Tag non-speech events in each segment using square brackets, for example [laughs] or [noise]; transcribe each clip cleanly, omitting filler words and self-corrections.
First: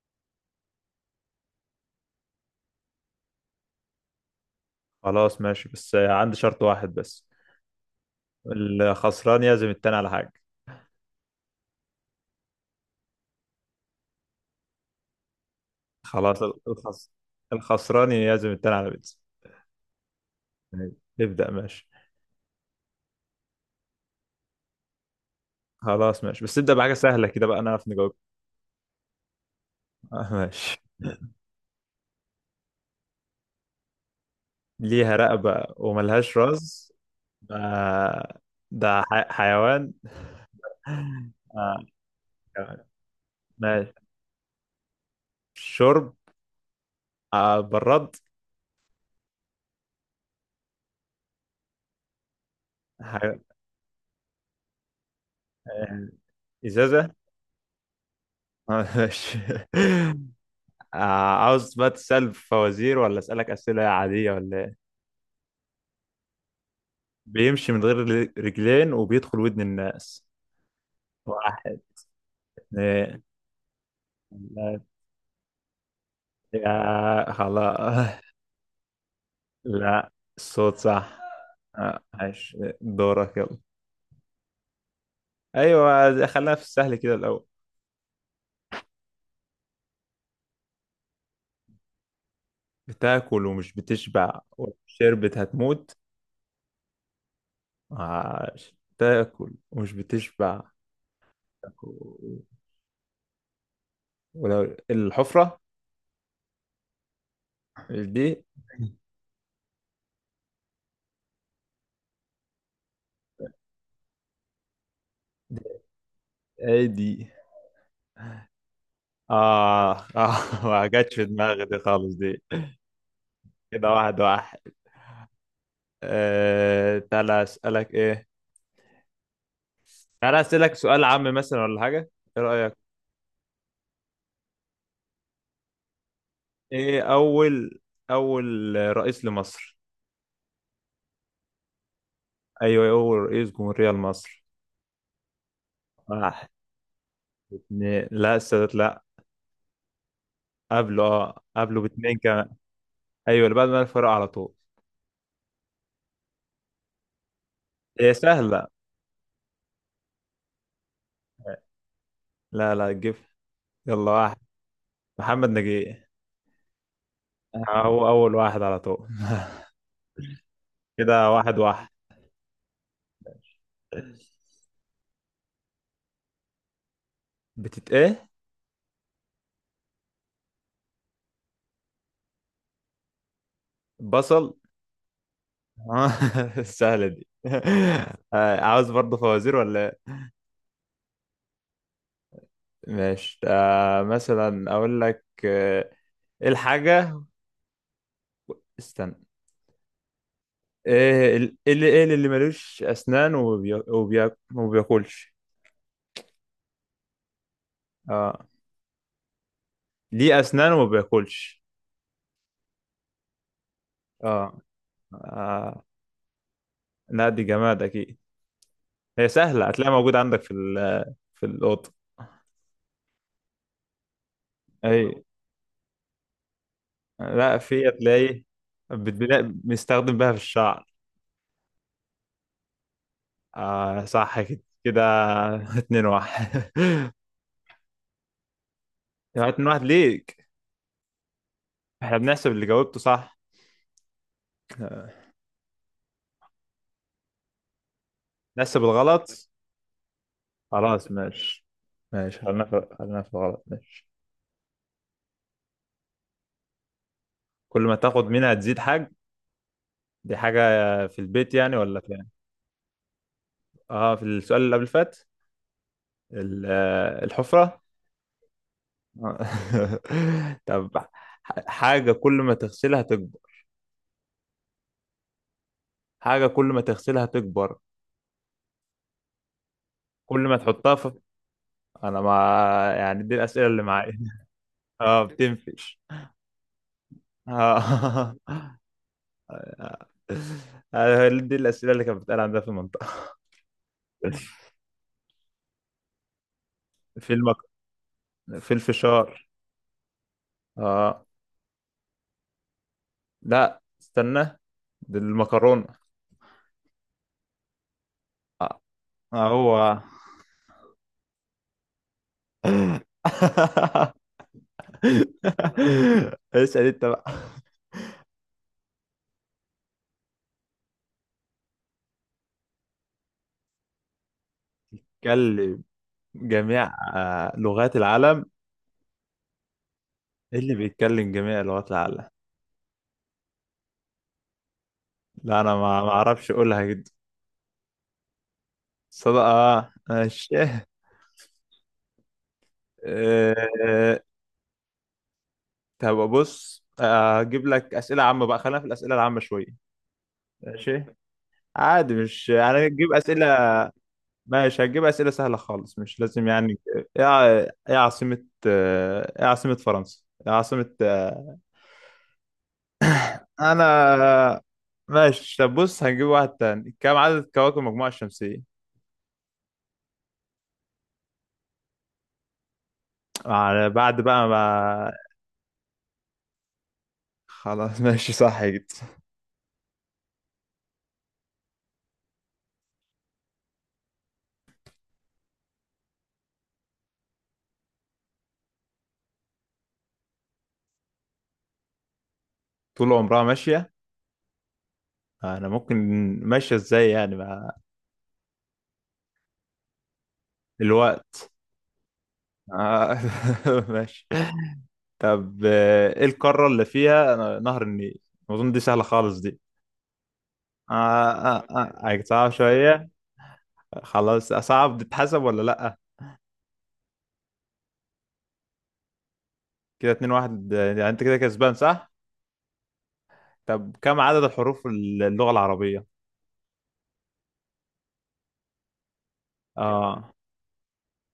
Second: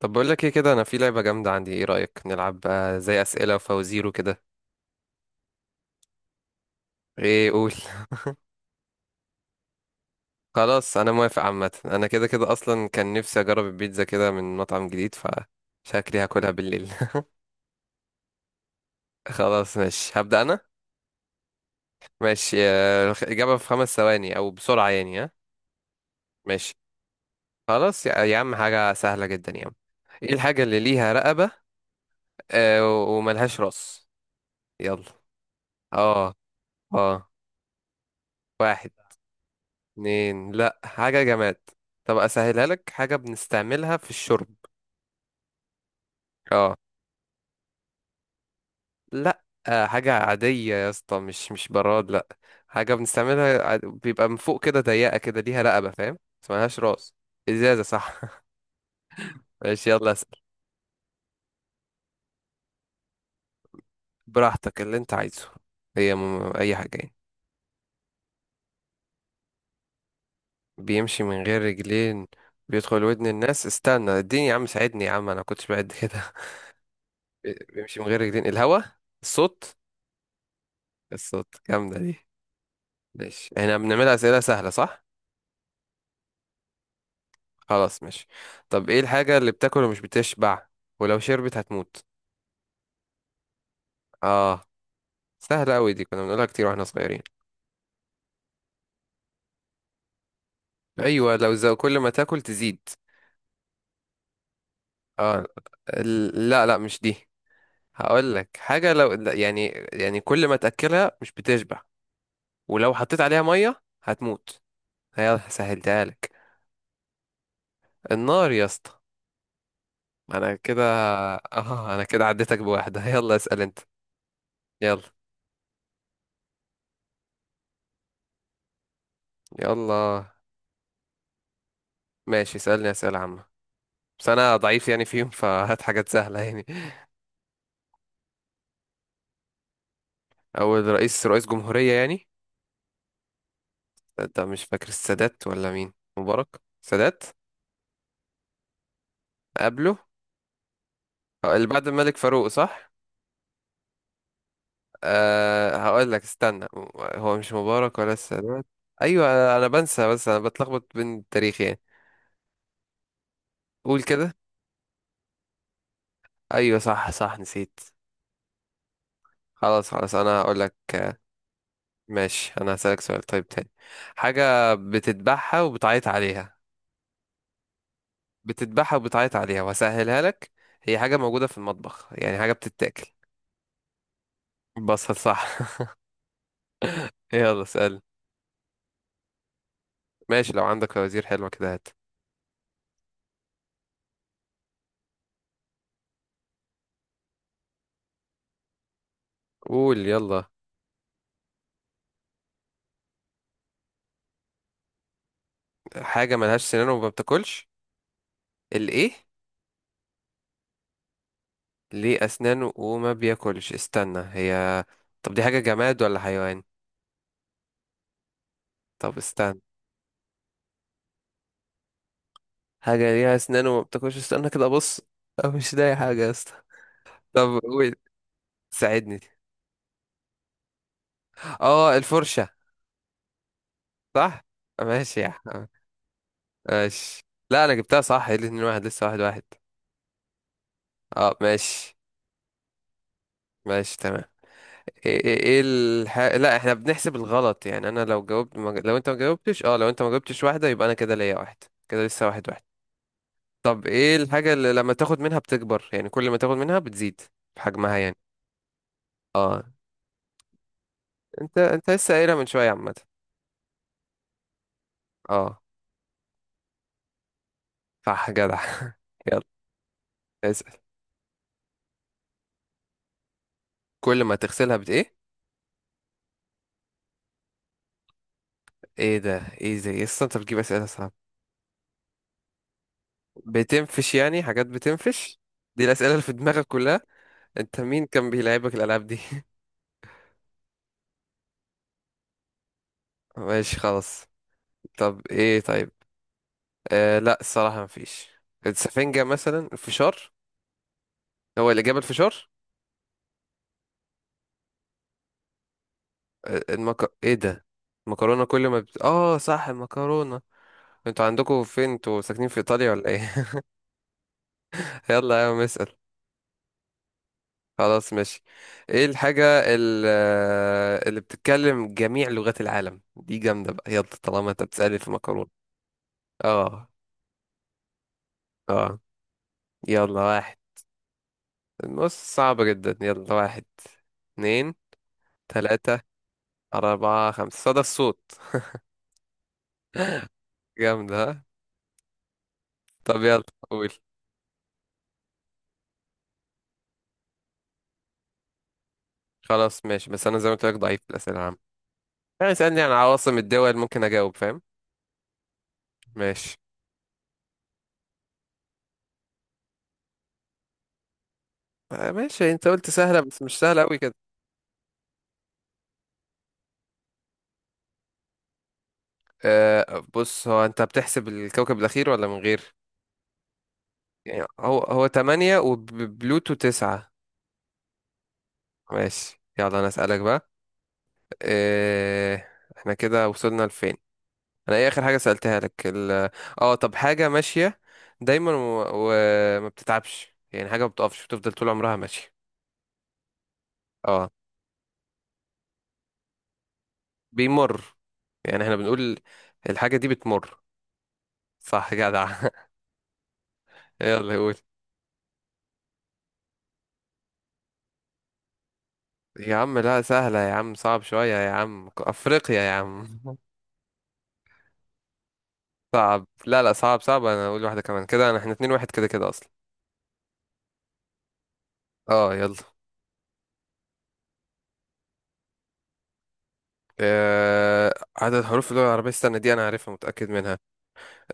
طب بقول لك ايه كده، انا في لعبة جامدة. عندي، ايه رأيك نلعب بقى زي أسئلة وفوازير وكده؟ خلاص، ماشي، بس عندي شرط واحد بس. ايه، قول. الخسران يعزم التاني على حاجة. [laughs] خلاص، انا موافق. عامة انا كده كده اصلا كان نفسي اجرب البيتزا كده من مطعم جديد، فشكلي خلاص. هاكلها بالليل. الخس... الخسران يعزم التاني على بيتزا. [laughs] خلاص ماشي، هبدأ انا. ماشي. ابدأ، ماشي. ماشي، إجابة في خمس ثواني او بسرعة، يعني، ها؟ خلاص، ماشي، بس ماشي ابدأ بحاجة سهلة كده بقى نعرف خلاص. يا نجاوب. يا عم، حاجة سهلة جدا يا عم. [laughs] ايه آه، الحاجة اللي ماشي. ليها رقبة، وملهاش راس؟ يلا. ليها رقبة اه، وملهاش راس. اه، آه، واحد، ده حيوان. اتنين. لا، [laughs] حاجة جماد. آه، طب اسهلها حيوان. لك، حاجة ماشي. بنستعملها في الشرب. شرب؟ اه. آه، براد. لا، حاجة عادية يا اسطى، مش براد، لا. حاجة ح... بنستعملها بيبقى من فوق كده، ضيقة كده، ليها رقبة، آه، فاهم؟ بس ملهاش إزازة. راس. ازازة، صح. آه، ماشي. [laughs] ماشي، يلا [laughs] اسأل. آه، عاوز بقى تسأل فوازير ولا أسألك أسئلة عادية ولا إيه؟ براحتك، اللي انت عايزه. هي اي حاجة يعني. بيمشي من غير رجلين وبيدخل ودن الناس. بيمشي من غير واحد، رجلين، بيدخل اتنين، ودن الناس. استنى، اديني يا عم، تلاتة، ساعدني يا عم، انا كنتش بعد كده. يا [laughs] بيمشي من خلاص. غير رجلين، الهوا. [laughs] الصوت. لا، الصوت صح. الصوت، جامدة آه، دي. عايش. دورك ماشي، يلا. احنا بنعمل أسئلة سهلة صح؟ أيوة، خلينا في السهل كده الأول. خلاص ماشي. طب ايه الحاجة اللي بتاكل ومش بتشبع، ولو شربت هتموت؟ بتاكل ومش بتشبع اه، وشربت سهلة أوي هتموت. دي، كنا بنقولها كتير واحنا صغيرين. عاش تاكل ومش بتشبع. ايوه، لو زو كل ما تاكل تزيد. ولو اه. الحفرة لا لا، مش دي. دي. هقول [laughs] لك حاجة، لو لا، يعني، يعني كل ما تأكلها مش بتشبع، ولو حطيت عليها مية هتموت. هي [laughs] دي- سهلتها لك. ايه دي؟ النار يا اسطى. اه، اه. انا [laughs] كده ما جاتش في [laughs] دماغي دي اه انا خالص كده دي. عديتك بواحدة. [laughs] يلا اسأل انت. كده واحد واحد. يلا. آه، تعالى اسألك ايه. يلا. تعالى اسألك سؤال عام مثلا ولا حاجة؟ ايه ماشي، رأيك؟ اسألني أسئلة عامة. بس انا ضعيف يعني فيهم، فهات حاجات سهله يعني. ايه اول رئيس لمصر؟ اول رئيس، رئيس جمهوريه يعني؟ ايوه، اول رئيس جمهورية ده لمصر. مش فاكر، السادات ولا مين، واحد، مبارك، سادات. اتنين، لا، السادات لا. قبله. قبله. اه، أه، اللي قبله بعد الملك باتنين فاروق كمان. صح؟ ايوه، اللي بعد ما الفرق على طول. أه هقول لك استنى. هو مش مبارك ولا هي السادات. سهلة. ايوه، انا بنسى، بس انا بتلخبط بين التاريخ يعني. لا، لا تجيب. قول يلا، كده. واحد. محمد نجيب. ايوه صح، صح، نسيت. هو اول واحد على طول. [laughs] خلاص خلاص، انا هقول لك. كده واحد واحد. ماشي، انا هسألك سؤال طيب تاني. حاجه بتتبعها وبتعيط عليها. بتت ايه؟ بتذبحها وبتعيط عليها، وهسهلها لك، هي حاجة موجودة في المطبخ يعني، حاجة بتتاكل. بصل. بصل، صح. [laughs] آه، [laughs] سهلة دي. [laughs] يلا اسأل. آه، عاوز برضه فوازير ولا إيه؟ ماشي، لو عندك فوازير حلوة كده هات. ماشي، آه، مثلا اقول لك، آه، ايه الحاجة؟ استنى. قول يلا. ايه اللي ملوش اسنان وبياكلش؟ حاجة ملهاش سنان وما بتاكلش. اه. الايه؟ ليه اسنان وما بياكلش. ليه أسنانه وما بياكلش، استنى، اه، هي. طب دي حاجة آه. جماد ولا حيوان؟ لا، دي جماد اكيد. طب هي استنى. سهلة، هتلاقيها موجودة عندك في في الأوضة. حاجة ليها أسنان وما بتاكلش، استنى كده أبص. اي. أنا مش لاقي حاجة يا اسطى. لا، طب في، قول، هتلاقي. ساعدني. بتلاقي بنستخدم بها في الشعر. اه، الفرشة، آه، صح صح. كده كده. ماشي يا عم. [laughs] اتنين واحد. ماشي. لا انا جبتها صح، ايه الاتنين واحد، لسه واحد [laughs] واحد. يعني اتنين واحد ليك. اه ماشي. احنا بنحسب اللي جاوبته صح. ماشي تمام. ايه لا، احنا بنحسب الغلط يعني، انا لو جاوبت ما... نحسب ج- لو انت ما الغلط. جاوبتش، اه، لو انت ما جاوبتش واحدة، يبقى انا خلاص، كده ليا واحد. ماشي. كده لسه ماشي، واحد واحد. خلينا في الغلط، طب ماشي. ايه الحاجة اللي لما تاخد منها بتكبر، يعني كل ما تاخد منها بتزيد في كل ما حجمها يعني. تاخد منها تزيد حاجة. اه. دي حاجة في البيت انت يعني انت ولا لسه فين؟ قايلها من شوية، عامة. اه، في السؤال اللي قبل اللي فات. اه. آه، الحفرة. صح، جدع. [laughs] يلا آه. [laughs] اسأل. طب. حاجة كل ما تغسلها تكبر. كل ما تغسلها بت ايه؟ حاجة كل ما تغسلها تكبر. ايه ده، ايه ده، ايه، أصل انت كل ما بتجيب اسئلة تحطها في. صعبة. انا ما. يعني دي الأسئلة اللي بتنفش معايا. [laughs] يعني، حاجات اه، بتنفش. دي بتنفش. الأسئلة اللي في دماغك كلها؟ انت مين كان آه. [laughs] بيلعبك الألعاب دي؟ آه، دي الأسئلة اللي كانت بتتقال عندنا في المنطقة. [laughs] ماشي خلاص. طب ايه، طيب، في لا الصراحة مفيش. في السفنجة، الفشار. مثلا الفشار. اه. هو الإجابة الفشار؟ لا، استنى. دي المكرونة. ايه ده؟ المكرونة، كل ما آه. بت... اه آه، صح، هو. المكرونة. انتوا عندكم فين، انتوا ساكنين في إيطاليا ولا [laughs] ايه؟ [laughs] يلا يا عم اسأل. اسأل انت بقى. خلاص ماشي. ايه الحاجة، اللي بتتكلم جميع لغات العالم، دي جامدة بقى، يلا طالما انت بتسألني في مكرونة. بيتكلم جميع اه. لغات العالم. اه. يلا، واحد. ايه اللي بيتكلم جميع لغات العالم؟ بص صعب جدا، يلا، واحد، اتنين، لا، انا تلاتة، ما اعرفش اقولها جدا. أربعة، خمسة، صدى الصوت. صدق، اه، ماشي. جامد ها. طب يلا قول. آه، طب بص، آه، هجيب لك اسئله عامه بقى، خلينا في الاسئله العامه شويه. خلاص ماشي، بس أنا زي ما قلت لك ضعيف ماشي. في الأسئلة العامة. عادي، مش يعني اسألني انا عن هجيب عواصم الدول اسئله. ممكن أجاوب، فاهم. ماشي، هجيب اسئله سهله خالص، مش لازم ماشي. يعني. ايه ع- ايه عاصمه، آه، ايه عاصمه فرنسا، ايه عاصمه، آه، ماشي، أنت قلت سهلة بس مش سهلة أوي كده. انا. ماشي، طب بص، هنجيب واحد تاني، كم عدد كواكب المجموعه الشمسيه؟ أه بص، هو أنت بتحسب الكوكب الأخير ولا من غير، بعد يعني بقى هو هو ما. تمانية وبلوتو تسعة. خلاص. [laughs] ماشي، صح جدا. ماشي، يلا أنا أسألك بقى. أه. احنا كده وصلنا لفين؟ انا ايه اخر حاجه سالتها لك، اه طب، حاجه ماشيه دايما وما بتتعبش، يعني حاجه ما بتقفش، بتفضل طول عمرها ماشيه. طول عمرها ماشيه. اه. انا ممكن. ماشيه ازاي يعني، مع. بيمر، يعني احنا بنقول الحاجه دي بتمر. الوقت. صح، جدع. آه، [laughs] [laughs] ماشي. يلا قول. طب، آه، ايه القارة اللي فيها، آه، نهر النيل؟ اظن دي سهلة خالص يا دي. عم لا سهله يا عم، صعب آه، شويه يا آه، عم، آه، آه، صعب افريقيا يا عم. شوية. [laughs] خلاص، صعب. تتحسب ولا لأ؟ صعب، لا لا، صعب صعب، انا اقول واحده كمان كده، انا احنا اتنين واحد كده كده اصلا. كده اتنين واحد، آه، يعني انت كده كسبان صح؟ اه يلا. طب كم عدد الحروف اللغة العربية؟ آه، عدد حروف اللغة العربية، استنى دي أنا عارفها اه. متأكد منها.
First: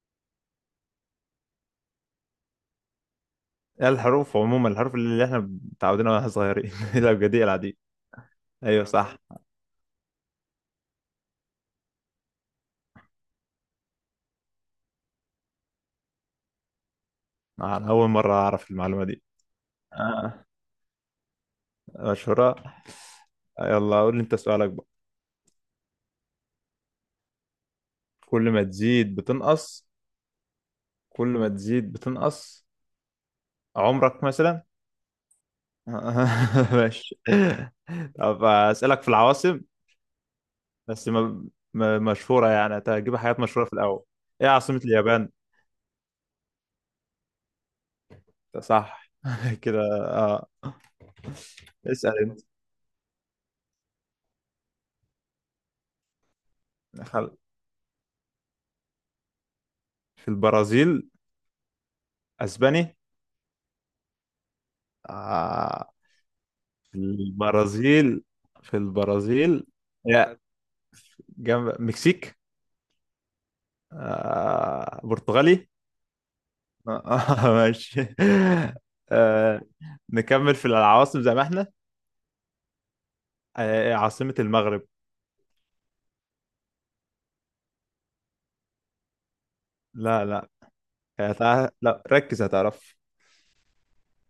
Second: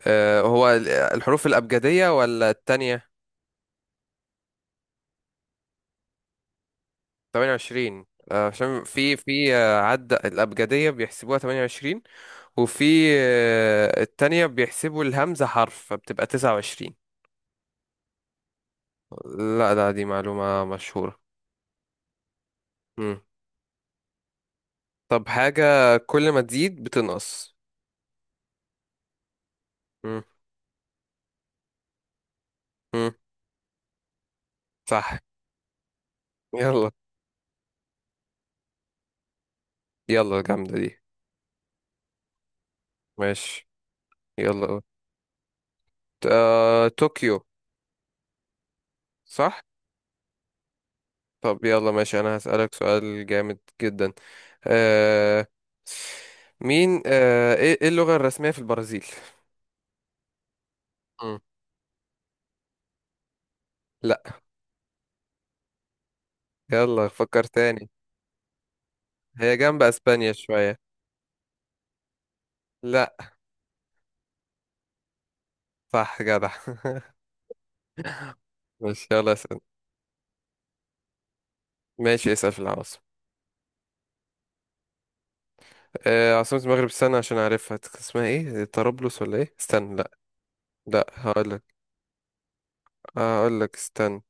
هو الحروف الأبجدية ولا التانية؟ إيه، الحروف عموما، الحروف اللي احنا متعودين عليها واحنا صغيرين. [laughs] الأبجدية العادية. 28. عشان ايوه، في صح. في عد الأبجدية بيحسبوها 28. وفي التانية بيحسبوا الهمزة حرف، فبتبقى 29. انا أول مرة أعرف المعلومة دي. لا لا، دي آه، معلومة مشهورة. مشهورة. مم. يلا قول لي انت سؤالك بقى. طب حاجة كل ما تزيد بتنقص. كل ما تزيد بتنقص. مم. كل ما تزيد بتنقص. مم. عمرك مثلا. صح. [laughs] يلا. ماشي. طب اسالك في العواصم. يلا جامدة دي. بس ما. مشهوره، يعني هتجيب حاجات مشهوره ماشي، في الاول. ايه يلا عاصمه قول. اليابان؟ آه، طوكيو. صح. [laughs] صح. كده. اه، طب يلا اسال ماشي، أنا انت. هسألك سؤال جامد جدا. آه، مين خل... آه، إيه، إيه اللغة الرسمية في البرازيل؟ في البرازيل اسباني. لا. آه. في يلا فكر تاني. البرازيل في هي البرازيل جنب اسبانيا يا، شوية. جنب مكسيك. لا. آه. برتغالي. صح جدع. آه. [laughs] ماشي. [laughs] ماشي يلا اسأل. آه. نكمل في العواصم زي ما احنا. ماشي اسأل في العواصم. عاصمة المغرب؟ عاصمة المغرب، استنى عشان اعرفها، اسمها ايه، طرابلس ولا ايه، استنى لا. لا، لا، لا هقولك. لا، ركز، هتعرف. هقولك استنى.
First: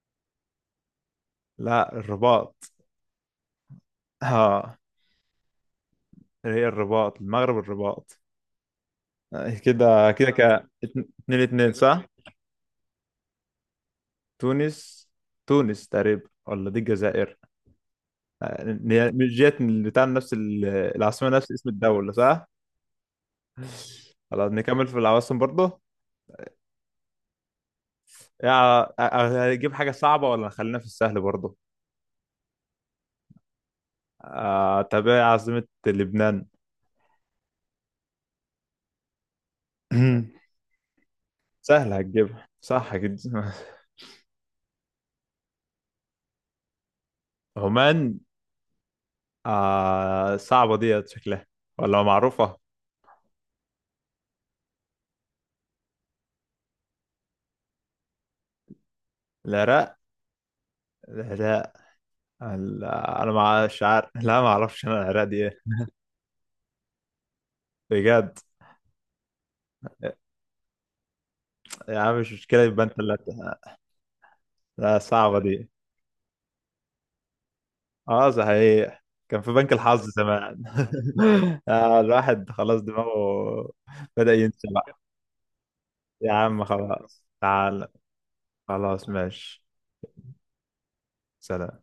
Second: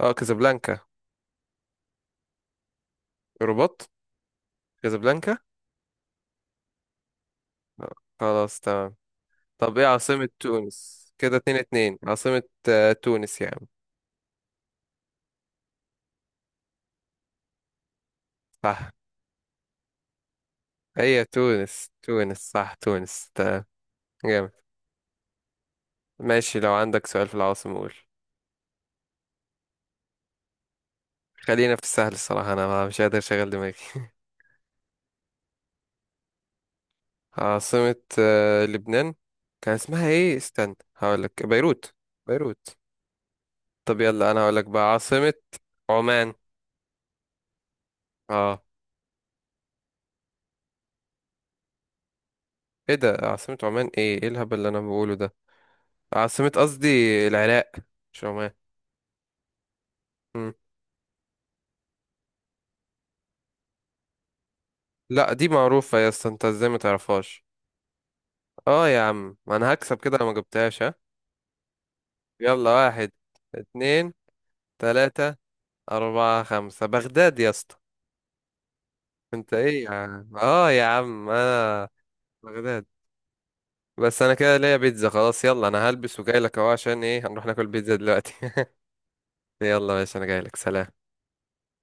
اه، كازابلانكا. لا، الرباط. رباط. ها. كازابلانكا. هي الرباط. المغرب آه، الرباط. خلاص تمام. آه، طب ايه كده عاصمة كده، تونس؟ كده اتنين اتنين اتنين اتنين صح. عاصمة، تونس يا عم. تونس، تونس تقريبا ولا دي الجزائر؟ آه، صح. مش جت بتاع نفس هي العاصمة نفس اسم تونس، الدولة تونس صح. صح، تونس تمام. جامد. خلاص نكمل في العواصم برضه. ماشي، لو عندك سؤال في العواصم قول. آه، هجيب حاجة صعبة ولا خلينا في السهل برضه؟ خلينا في السهل، الصراحة أنا مش قادر أشغل دماغي. آه، طب ايه عاصمة لبنان؟ [laughs] عاصمة لبنان، كان اسمها إيه [clears throat] استنى هقولك، بيروت. سهلة هتجيبها بيروت. صح كده. [laughs] طب يلا أنا هقولك بقى، عاصمة عمان. عمان. آه. آه، صعبة ديت شكلها ولا معروفة؟ إيه ده، عاصمة عمان، إيه إيه الهبل اللي أنا بقوله ده، عاصمة قصدي العراق، مش عمان. العراق. مم. العراق. أنا ما مش عارف، لا، ما أعرفش أنا العراق لا دي دي إيه. معروفة يا اسطى، أنت إزاي ما تعرفهاش؟ بجد؟ آه يا عم، ما أنا هكسب كده لو ما جبتهاش، ها. يا عم مش مشكلة، يلا، يبقى أنت واحد، اللي. اتنين، لا، تلاتة، صعبة دي. أربعة، خمسة، بغداد يا اسطى. أه، صحيح. كان انت في بنك ايه يا الحظ عم، زمان. اه يا عم [laughs] انا. آه، الواحد خلاص بغداد. دماغه بس بدأ انا كده ينسى ليا بقى. بيتزا خلاص، يلا انا هلبس يا وجاي لك عم، اهو، عشان خلاص، ايه، هنروح ناكل تعال. بيتزا دلوقتي. [laughs] خلاص، ماشي. يلا يا باشا، انا جاي لك، سلام. سلام.